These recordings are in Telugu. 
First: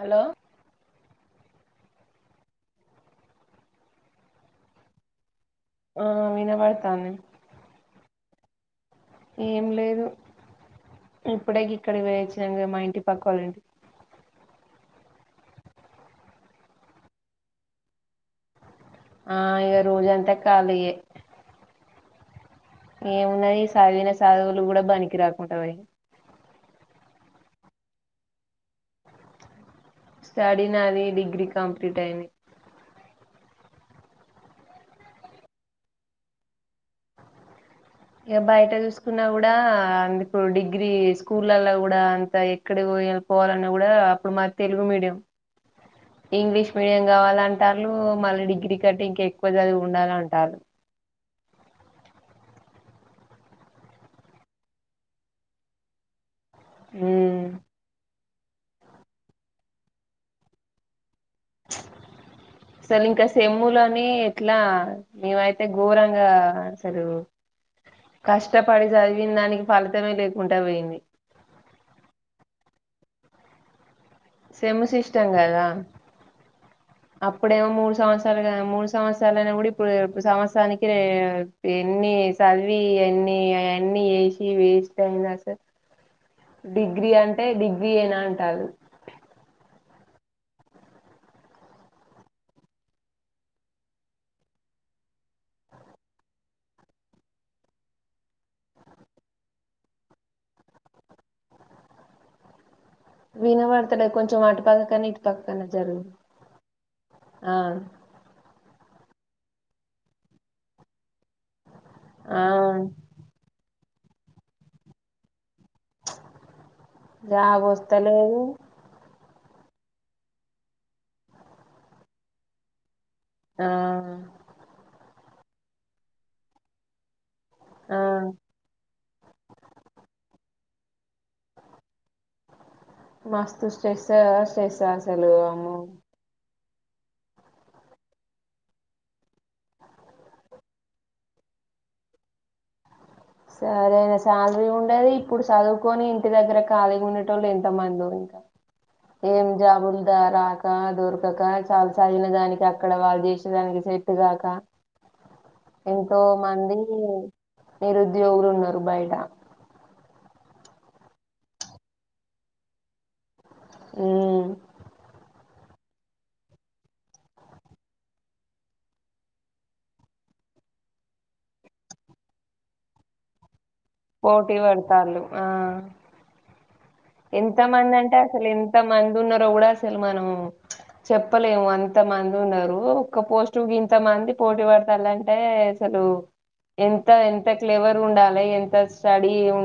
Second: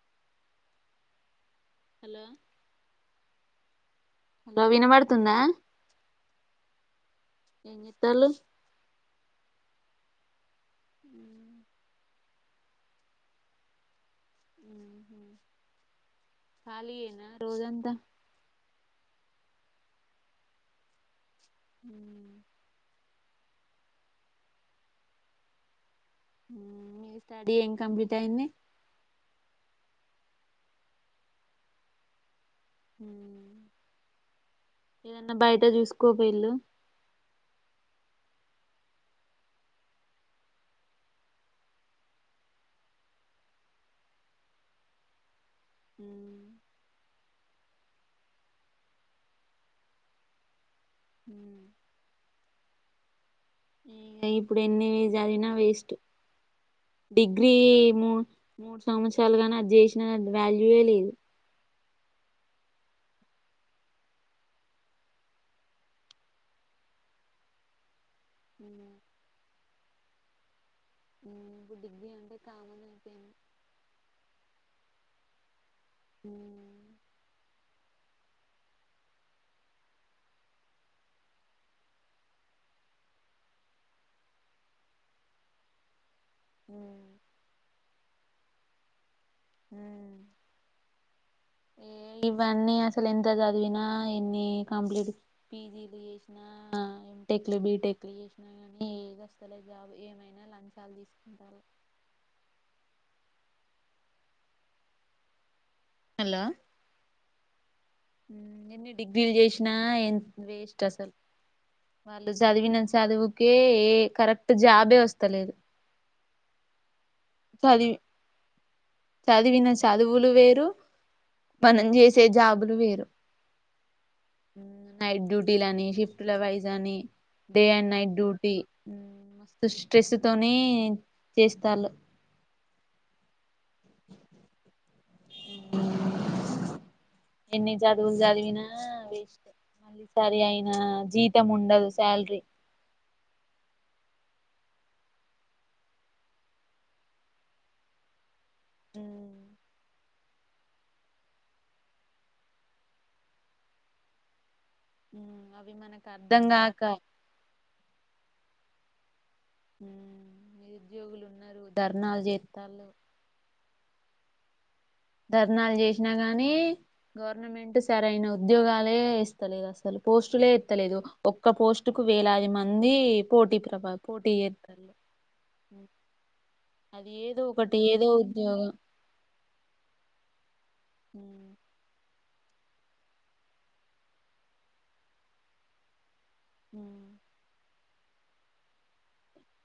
హలో హలో న వినబడుతుంద ఆ వినబడుతాంది తనుస్ ఏం లేదు ఇప్పుడె గీక్కడి పోయి వచ్చిన మా ఇంటి పక్కోళ్ల ఇంటికి ఖాళీ ఏనా రోజంత ఆ ఇగ రోజంత కాలి ఎ హ్మ్ ఏమున్నాయి చదివిన సాధువులు కూడ బనికి రాకుండ పోయినాయి స్టడీ ఏం కంప్లీట్ అయింది స్టడీ నాది డిగ్రీ కంప్లీట్ అయింది ఏదన్నా బయట చూసుకో పోయిళ్ళు ఇక బయట చూసుకున్నా కూడా అందు ఇప్పుడు డిగ్రీ స్కూల్ల్లో కూడా అంత ఎక్కడ పోయి పోవాలన్నా కూడా అప్పుడు మా తెలుగు మీడియం ఇంగ్లీష్ మీడియం కావాలంటారు మళ్ళీ డిగ్రీ కట్టి ఇంకా ఎక్కువ చదివి ఉండాల అంటారు ఇ ఇప్పుడు ఎన్ని చదివిన వేస్ట్ డిగ్రీ ము మూడు సంవత్సరాలుగానీ అది చేసిన అది వాల్యూవే లేదు అసలు ఇంకా సెమ్ములోని ఎట్లా మేమైతే ఘోరంగా అసలు కష్టపడి చదివిన దానికి ఫలితమే లేకుండా పోయింది ఇప్పుడు డిగ్రీ అంటే కామన్ సేమ్ సిస్టం కదా అయిపోయింది అప్పుడేమో మూడు సంవత్సరాలు మూడు సంవత్సరాలు అయినా కూడా ఇప్పుడు సంవత్సరానికి ఎన్ని చదివి ఎన్ని ఎన్ని చెసి వేస్ట్ అయింది అక్క డిగ్రీ అంటే డిగ్రీ ఏనాంటే ంటదు ఇవన్నీ అసలు ఎంత చదివినా ఎన్ని కంప్లీట్ పీజీలు చేసినా ఎటెక్లు బీటెక్లు చేసినా కానీ ఏదిస్తలే జాబ్ ఏమైనా లంచాలు తీసుకుంటాల విన పడతడ కొంచెం ఆటు పక్క కానీ ఇటు పక్క కన జరు హలో ఆ ఎన్ని డిగ్రీలు చేసిన ఎంత వేస్ట్ అసలు వాళ్ళు ఆ చదివిన చదువుకే కరెక్ట్ జాబే వస్తలేదు జా చదివి వస్తతలే చదివిన చదువులు వేరు పనిం చేసే జాబులు వేరు ఆ నాయిట్ డ్యూటీ ని శిఫ్ట్ వైజా అని డే అండ్ ఆ నైట్ డ్యూటీ మ స్ట్రెస్ తోని చేస్తారు మాస్తుస్తు శ్రేష శ్రేషాస్ సలుమ ఎన్ని చదువులు చదివినా వేస్ట్ మళ్ళీ సరి అయినా జీతం ఉండదు శాలరీ సరేనా శాలరీ ఉండేది ఇప్పుడు చదువుకొని ఇంటి దగ్గర ఖాళీగా ఉనేటోళ్ళు ఎంత మంది ఇంకా ఏం జబ రాక దొరకక చాలా చదిైన దానికి అక్కడ వాళ్ళు చేసేదానికి చెట్టు కాక అవి మనకు ఎంతో అర్థం మంది కాక నిరు ఊరు మారి బయట హ్మ్ నిరుద్యోగులు ఉన్నారు ధర్నా జేతలు ఉ ధర్నాలు చేసిన గాని గవర్నమెంట్ సరైన ఉద్యోగాలే ఇస్తలేదు అసలు పోస్టులే ఎత్తలేదు ఒక్క పోస్టు కు వేలాది మంది పోటీ ప్రభ పోటీ చేత్తాళ్ళు పడతాలు ఆ అది ఏదో ఎంత ఒకటి మంది ఏదో అంటే అసలు ఎంత ఉద్యోగం మంది ఉన్నారు ఎ కూడ అస్ తెలమానము చెప్పలేము అంత మంది ఉన్నారు ఒక్క పోస్ట్ గింత మంది పోటీ పడతారుంటే అసలు ఎంత ఎంత క్లేవర్ ఉండాలి ఎంత స్టడీ ఉ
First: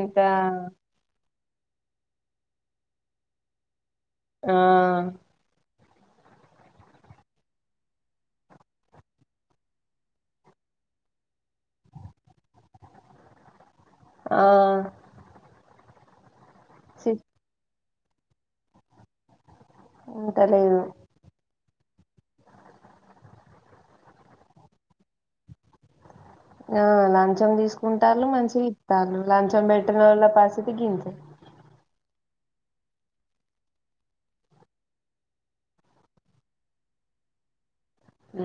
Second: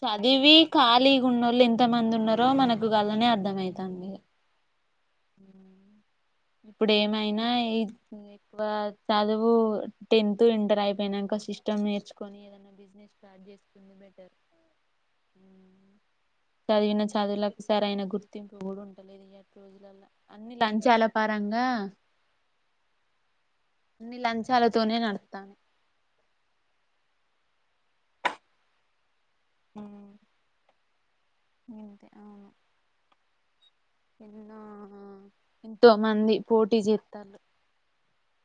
చదివి ఖాలీ న్న వాళ్ళు ఎంత మంది ఉన్నారో మనకు వాళ్నే అర్థమవుతాంది ఆ ఇప్పుడు ఏమైనా ఎక్కువ చదువు టెన్త్ ఇంటర్ అయిపోయినాక, సిస్టమ్ నేర్చుకొని ఏదనా బిజినెస్ స్టార్ట్ చేసు బెటర్ ఆ చదివిన సి- చదువుల సర ఆయన గుర్తింపు కూడా ఉండలేదు రోజుల అన్ని ఉంటలేదు లంచాల గా అన్ని లంచాలతోనే నడస్తానాయి ఆ లంచం తీసుకుంటారు మంచి ఇస్తాలు లాంచం పెటనలా పాసేతే గిం ఇంతే అవును ఎన్నో ఎంతో మంది పోటీ చేస్తారు ఉ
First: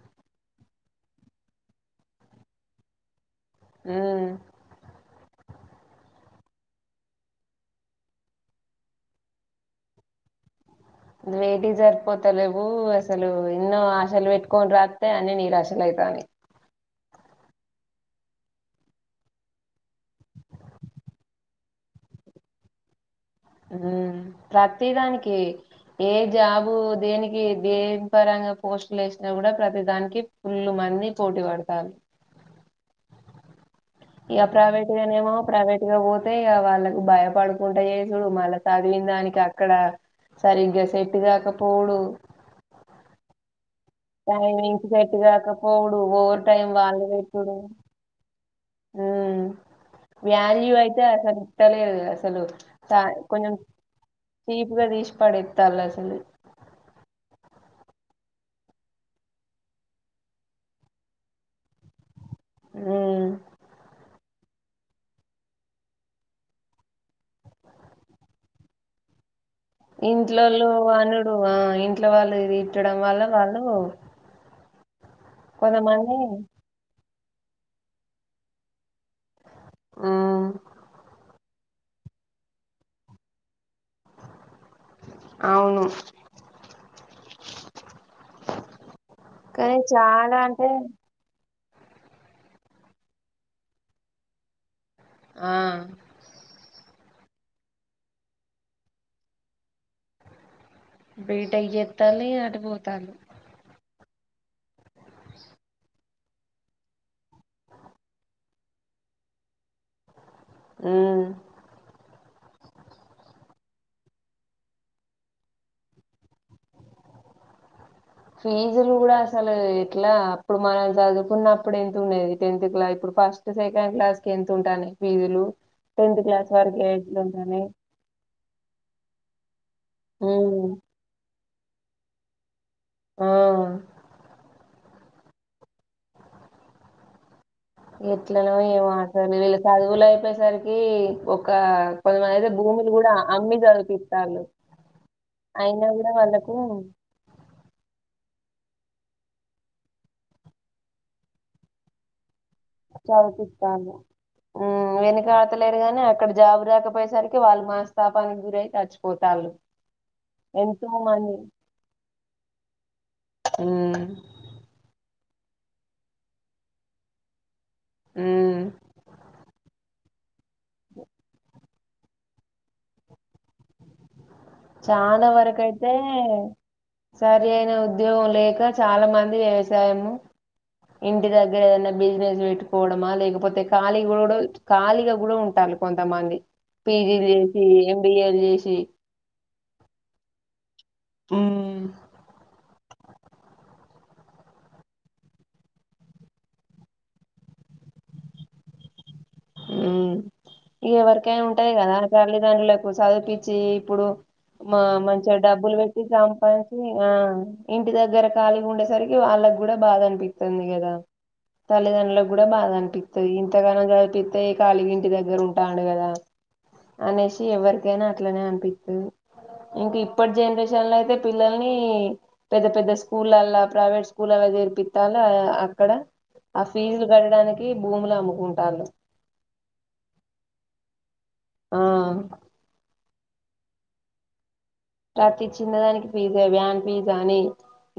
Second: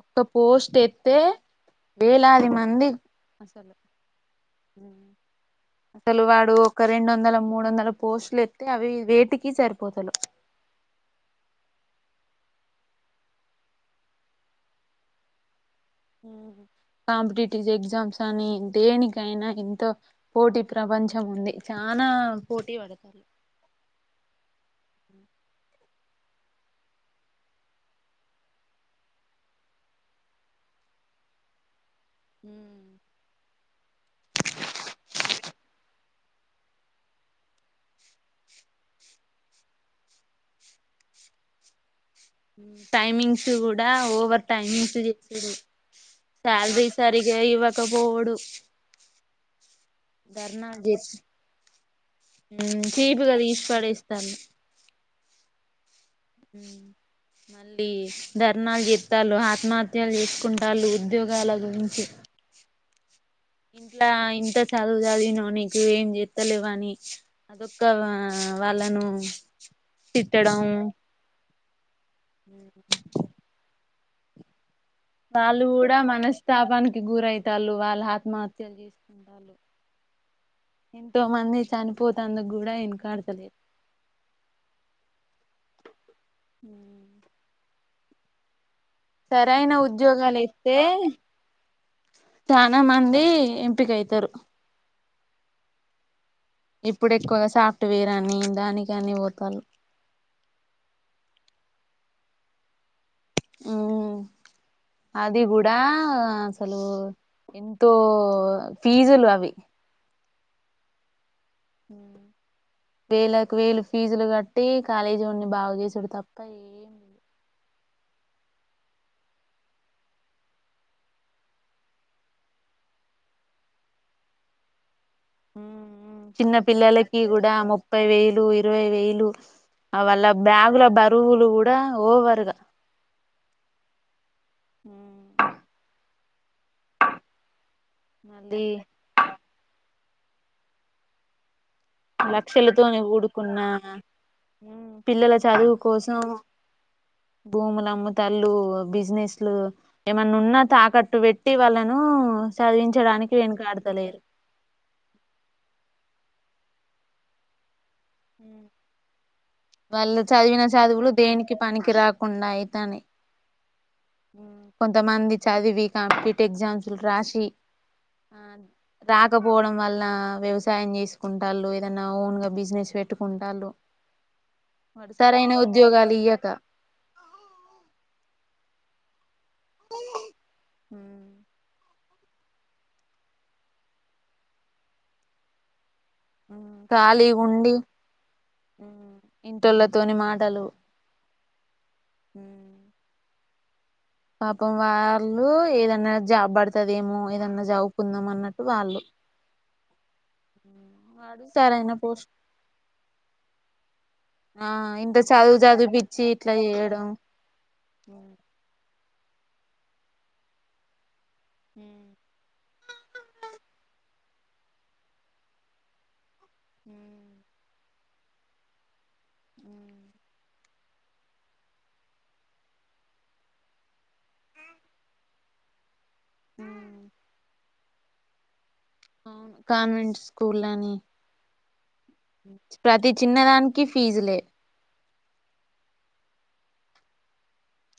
ఒక్క పోస్ట్ ఎత్తే వేలాది మంది అసలు ఉమ్ అసలు వాడు ఒక రెండు వందల మూడు వందల పోస్టులు ఎత్తే అవి వేటికి సరిపోతలేవ్ వేటి జరిపోతలేవు అసలు ఎన్నో ఆశలు వేట్కొన్ రాత్తె అన్ని నిరాశ ఉహు కాంపిటేటివ్ ఎగ్జామ్స్ అని దేనికైనా ఎంతో పోటీ ప్రపంచం ఉంది చానా పోటీ వడి ఊ ప్రతి దానికి ఏ జాబు దేనికి దేని పరంగా పోస్టులు వేసినా కూడా ప్రతి దానికి ఫుల్లు మంది పోటీ పడతరు అంతే ఇగ వాళ్ళకు భయపడుకుంటు చేసుడు మళ్ళ సిదివిన దానికి అక్కడ సరిగ్గా సెట్టు కాకపోవుడు టైమింగ్స్ కూడా ఓవర్ టైమింగ్స్ సేట్టు చేసుడు కాకపోవుడు ఓవర్ టైం శాలరీ వాళ్ళు సరిగా పెట్టుడు ఇవ్వకపోవుడు ఊ వాల్యూ ధర్నాలు అయితే చేసి అసలు ఇత్తలేరూ అసలు చీపుగా కొంచం తీసి పడేస్తాళ్ళు చీప్గా తీసి పడతాల అ డీ ధర్నాలు చెతారు ఆత్మహత్యలు చేసుకుంటళ ఉద్యోగాల గురించి. ఉ ఇంట్లా ఇంత చదువు చదివినో నీకు ఏం చెస్తలేవ అని ఇంక్క వాళ్ళను ఇంట్లోళ తిట్టడం అనుడు ఇట్ల వాళ్లు తిట్టడం వల్ల వాళ్ళు వాళ్ళు కూడా కొంతమంది మనస్తాపాన్ గురైతాలు వాళ్ళు ఆత్మహత్యలు మ్మ్ ఎంతో మంది చనిపోతాడు కూడా ఇనకాడతలే అవును సరైన కానీ చాలా ఉద్యోగాలు అంటే ఇస్తే చనాా మంది ఎంపిక అయితారు ఆ ఇప్పుడు ఎక్కువగా సాఫ్ట్వేర్ అని దానినికి అని పోతారు. బేట ఇ జెతంది అటు పో తలు మ్మ్ అది గూడ అసలు ఎంతో ఫీజులు అవి ఉ వేలకి వేలు ఫీజులు గట్టి కాలేజోన్ని బాగుజెసుడు తప్ప ఏం లే ఫీజులు గుడ అసలు ఎట్లా అప్పుడు మనం చదువుకున్నప్పుడు ఎంత ఉండేది టెన్త్ క్లా ఇప్పుడు ఫస్ట్ సెకండ్ క్లాస్ కి ఎంత ఉంటాది. చిన్న పిల్లలకి గుడ ఎట్లుంటానయి ముప్పై వేలు ఇరవై వేళ్ళు అ వల్ళ మ్మ్ బ్యాగుల బరువులు గు డా ఓవర్ గ ఆ ఎట్లనో మళ్ళీ ఏమో అసలు వీళ్ళ చదువుల సరికీ ఒ ఒక కొంతమంది అయితే భూములు లక్షలతోని గుడా అమ్మి కూడుకున్న చదిపిస్తాంలు పిల్లల చదువు అయినా కూడా కోసం వాళ్ళకు. తల్లు బిజినెస్లు ఏమైన్నా ఉన్నా తాకట్టు వెట్టి వాళ్ళను చదివించడానికి చదిపిస్తాము వెనుకాడతలేరు ఉ వెనుక ఆతలేరు గాని ఇకడ జాబు రాకపోయేసరికి వాళ్ళు మాస్ వాళ్ళు చదివిన ఎంతో చదువులు మంది దేనికి పనికి రాకుండా అయితనై. ఉమ్ చదివి కాంపిటీట్ ఎగ్జామ్షులు రాశి ఆ ఉమ్ రాకపోవడం వల్నా వ్యవ్ సాయం చేసుకుంటాలు ఏదన్నా ఓన్ గా బిజినెస్ పెట్టుకుంటళ్ళు చాలా వరకయితే సరి అయిన ఉద్యోగం లేక చాల మం వ్యవసాయము ఇంటి దగ్గర ఏదన్నా బిజినెస్ వెట్టుకోవడమా లేకపోతే ఖాళీ గూడ ఖాళీగా గూడ ఉంటాలు కొంతమంది పీజీ లు ఖాళీగా జేసీ ఎంబిఏలు జేసీ ఇంటొళ్ళతోని మాటలు ఉమ్ పాపం వాళ్ళు ఏదన్నా జాబ్ బడుతుదేమో ఏదన్నా జావుకుందాం అన్నట్టు వాళ్ళు ఎవరికైనా వాడు ఉంటది సరైన గదా పోస్ట్ తల్లిదండ్రులకు చదిపిచ్చి ఇప్పుడు ఆ మా ఇంత మంచిగ చదువు డబ్బులు వెట్టి చదివిపిచ్చి ఇట్లా సంపాయించి ఆ ఇంటి దగ్గర ఖాళీగా ఉండేసరి వాళ్ళక్ గూడా బాధ అనిపిస్తుంది గదా తల్లిదండ్రులకు గూడ బాధ అ పి ఇంతగానాయిి అయితే కళగి ఇంటి దగ్గర ఉంటాడు కదా అనేసి చేయడం ఎవ్వరికి అే నా అట్లానే అనిపిించతే ఎంక ఇప్పుడు జనరేన్ న్ అయితే పిల్లల్ని పెద్ద పెద్ద స్కూలలా ప్రైవేట్ స్కూల్లా చేర్పిస్తాల అక్కడ ఆ ఫీజులు కట్టడానికి భూములు అమ్ముకుంటారును అవును కాన్వెంట్ స్కూల్ అని ఆ ప్రతి చిన్నదానికి ఫీజులే రాత్రి చిన్నదానికి పిజ్జా వ్యాన్ పిజ్జా అని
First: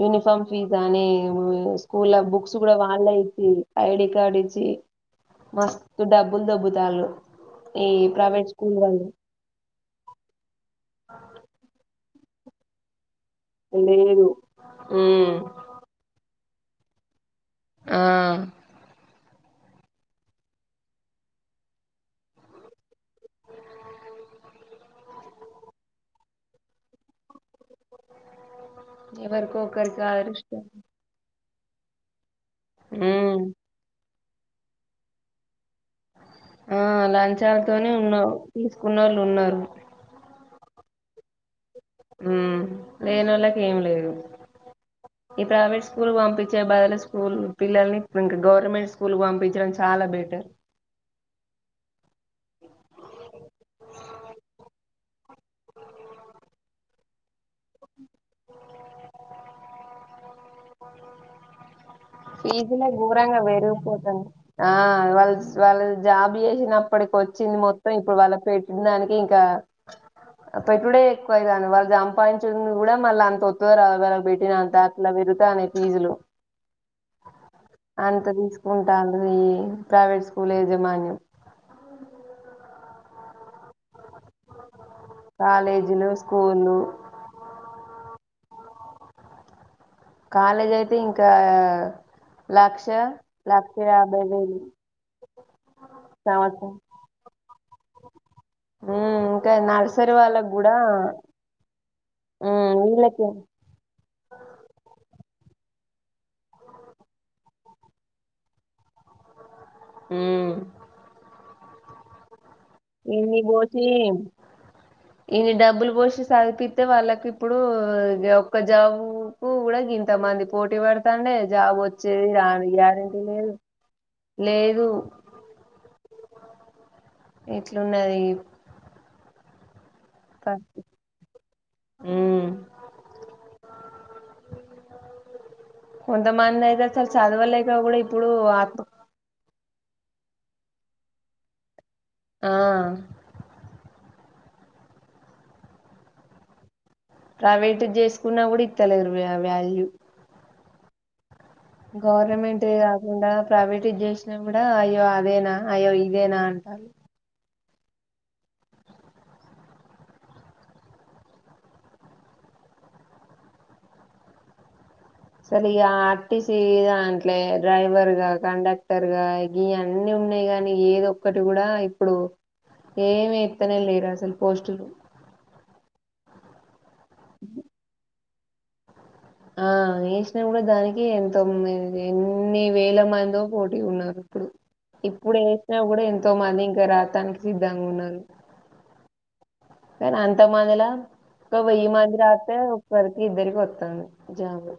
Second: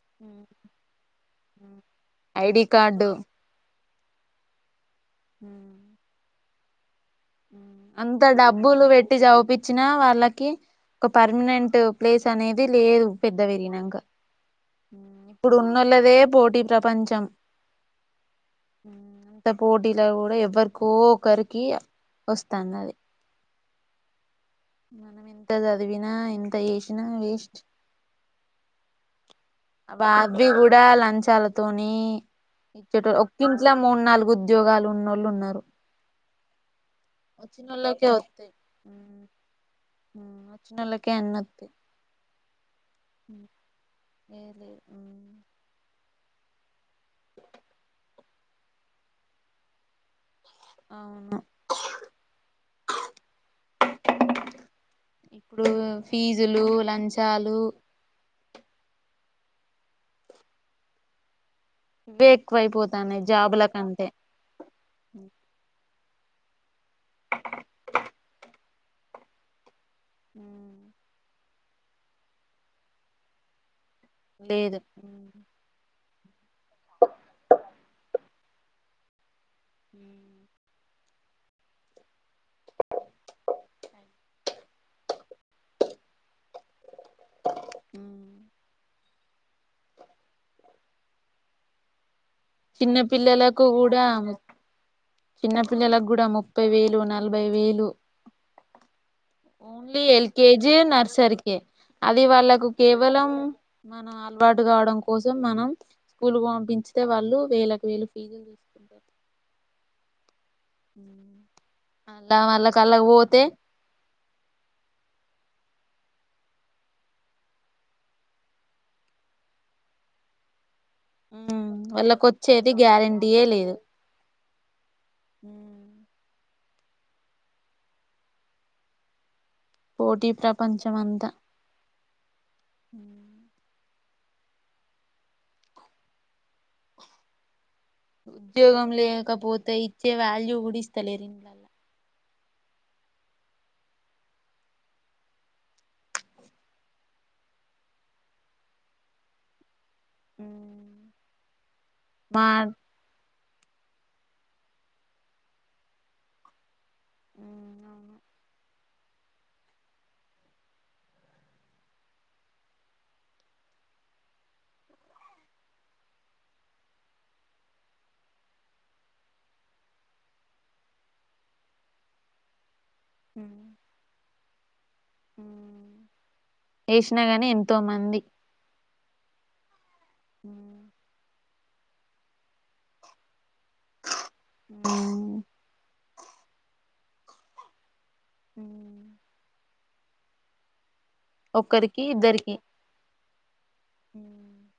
యూనిఫామ్ ఫీజ అని స్కూల్ బుక్స్ ఐడి కూడా వాళ్ళ కార్డు ఇచ్చి ఐడి కార్డ్ ఇచ్చి మస్తు డబ్బ ముుందబుతాలు అంత డబ్బులు పెట్టి చవిపి వచ్చిన వాళ్ళకి ఒక పర్మనెంట్ ప్లేస్ అనేది లేదు పెద్ద వెరిినంగా లేదు ఉమ్ ఇప్పుడు ఉన్న లేదే పోటీ ప్రపంచం ఆ అంత పోటీలో కూడా ఎవ్వరుకో ఒకక్కరికి వస్తాను అది మనం ఎంత చదివినా ఎంత చేసినా వేస్ట్ ఎవరికో అ ఒకరికి బా అబవి అదృష్టం కూడా లంచాల తని ఇ చె హ్మ్ ఒకిట్లా మూడు నాలుగు ఉద్యోగాలు ఉన్నళ్ళు ఉన్నారు ఆ లంచాలతోనే వచ్చినోళ్ళకే ఉన్నావు వస్తాయి తీసుకున్న వాళ్ళు ఉన్నారు నలకి ఎన్నంత లేేని వాళ్ళకి ఏం లేదు ఏ లేదు ఈ ప్రైవేట్ స్ స్కూల్ పంపించే బాలు స్కూల్ పిల్లల్ని ఇంకా గవర్నమెంట్ స్కూల్ పంపించడం చాలా బెటర్ అవును ఇప్పుడు ఫీజులు లంచాలు ఇవే ఫీజులె ఎక్కువైపోతాన్నాయి గోరంగా జాబుల కంటే పెరుగుపోతానాయి ఆ వాళ్ వాళ్ళు జాబ్ చేసినప్పటికి వచ్చింది మొత్తం ఇప్పుడు వాళ్ళ పెట్టిన దానికి ఇంకా అబా ఇప్పుడ ఎక్కువై వాళ్ళ సంపాదించింది కూడా మళ్ళ అంత ఆతదోరాదో వాళ్ళకి పెట్టిన అంత లేదు అట్లా పెరుగుతానాయి ఫీజులు అంత తీసుకుంటాండ్రు ఈ ప్రైవేట్ స్కూల్ యజమాన్యం కాలేజీలు స్కూళ్ళు ఉ కాలేజ్ అయితే ఇంకా లక్ష చిన్న లక్ష యాభై వేలు చిన్నపిల్లలకు గుడా ముప్పై సంవత్సరం వేలు నలభై వేలు ఉమ్ ఇంకా ఓన్లీ నర్సరీ వాళ్ళకి కూడా ఎల్కేజీ నర్సరీకె అది వాళ్ళకు ఉమ్ వీళ్ళకి కేవలం మనం అలవాటు కావడం కోసం మనం స్కూల్ పంపించితే వాళ్ళు వేలకు వేలు ఫీజులు తీసుకుంటారు హ్మ్మ్ అలా వాళ్ళకు ఎన్ని బోషీ ఈన్ని డబ్బులు పోషి చదివిపితే వాళ్ళకి ఇప్పుడు ఒక్క జాబు కు కూడా గ ఇంతమంది పోటీ పెడతాండే జాబ్ వాళ్ళకు వచ్చేది రాని గ్యారెంటీ గ్యారెంటీయే లేదు లేదు హ్మ్మ్ ఇట్లున్నది పోటీ పరిస్థితి ప్రపంచం అంతా హ్మ్మ్ కొంతమందైతే అస్సలు చదవలేదు ఇందులో కూడా ఇప్పుడు ఆ ఉద్యోగం లేకపోతే ఇచ్చే వాల్యూ గుడిస్తలేరూ ఇంట్లన ఆ ప్రైవేట్ ది చేసుకున్నా కూడా ఇ త్తలేరు వాల్యూ మా గవర్నమెంట్ ది కాకుండా ప్రైవేట్ ది చేసినా కూడా అయ్యో అదేనా అయ్యో ఇదేనా అంటారు అసలు ఇ ఆర్టీసీ దాంట్లే డ్రైవర్ గా కండక్టర్ గా గీయి అన్నీ ఉన్నాయి కగాని ఏధోక్కటి కూడా ఇప్పుడు ఏమి ఎత్తనే లేరూ అస్సలు పోస్టు లు ఏష్ణ గాని ఎంతో మంది ఆ చేేసినా కూడా దానికి ఎంత ొమ్ ఎన్ని వేలమయంద పో ఇ ఉన్నారు ఇప్పుడు ఇప్పుడు వేసినా కూడా ఎంత త మళ ఇంకా రాతానికి సిద్ధాంగా ఉన్నాలు కానా అంత మాందిలా ఒక వెయ్యి ఒక్కరికి మంది ఇద్దరికి రాతే ఒకరికి ఇద్దరికి వస్తుంది జాబు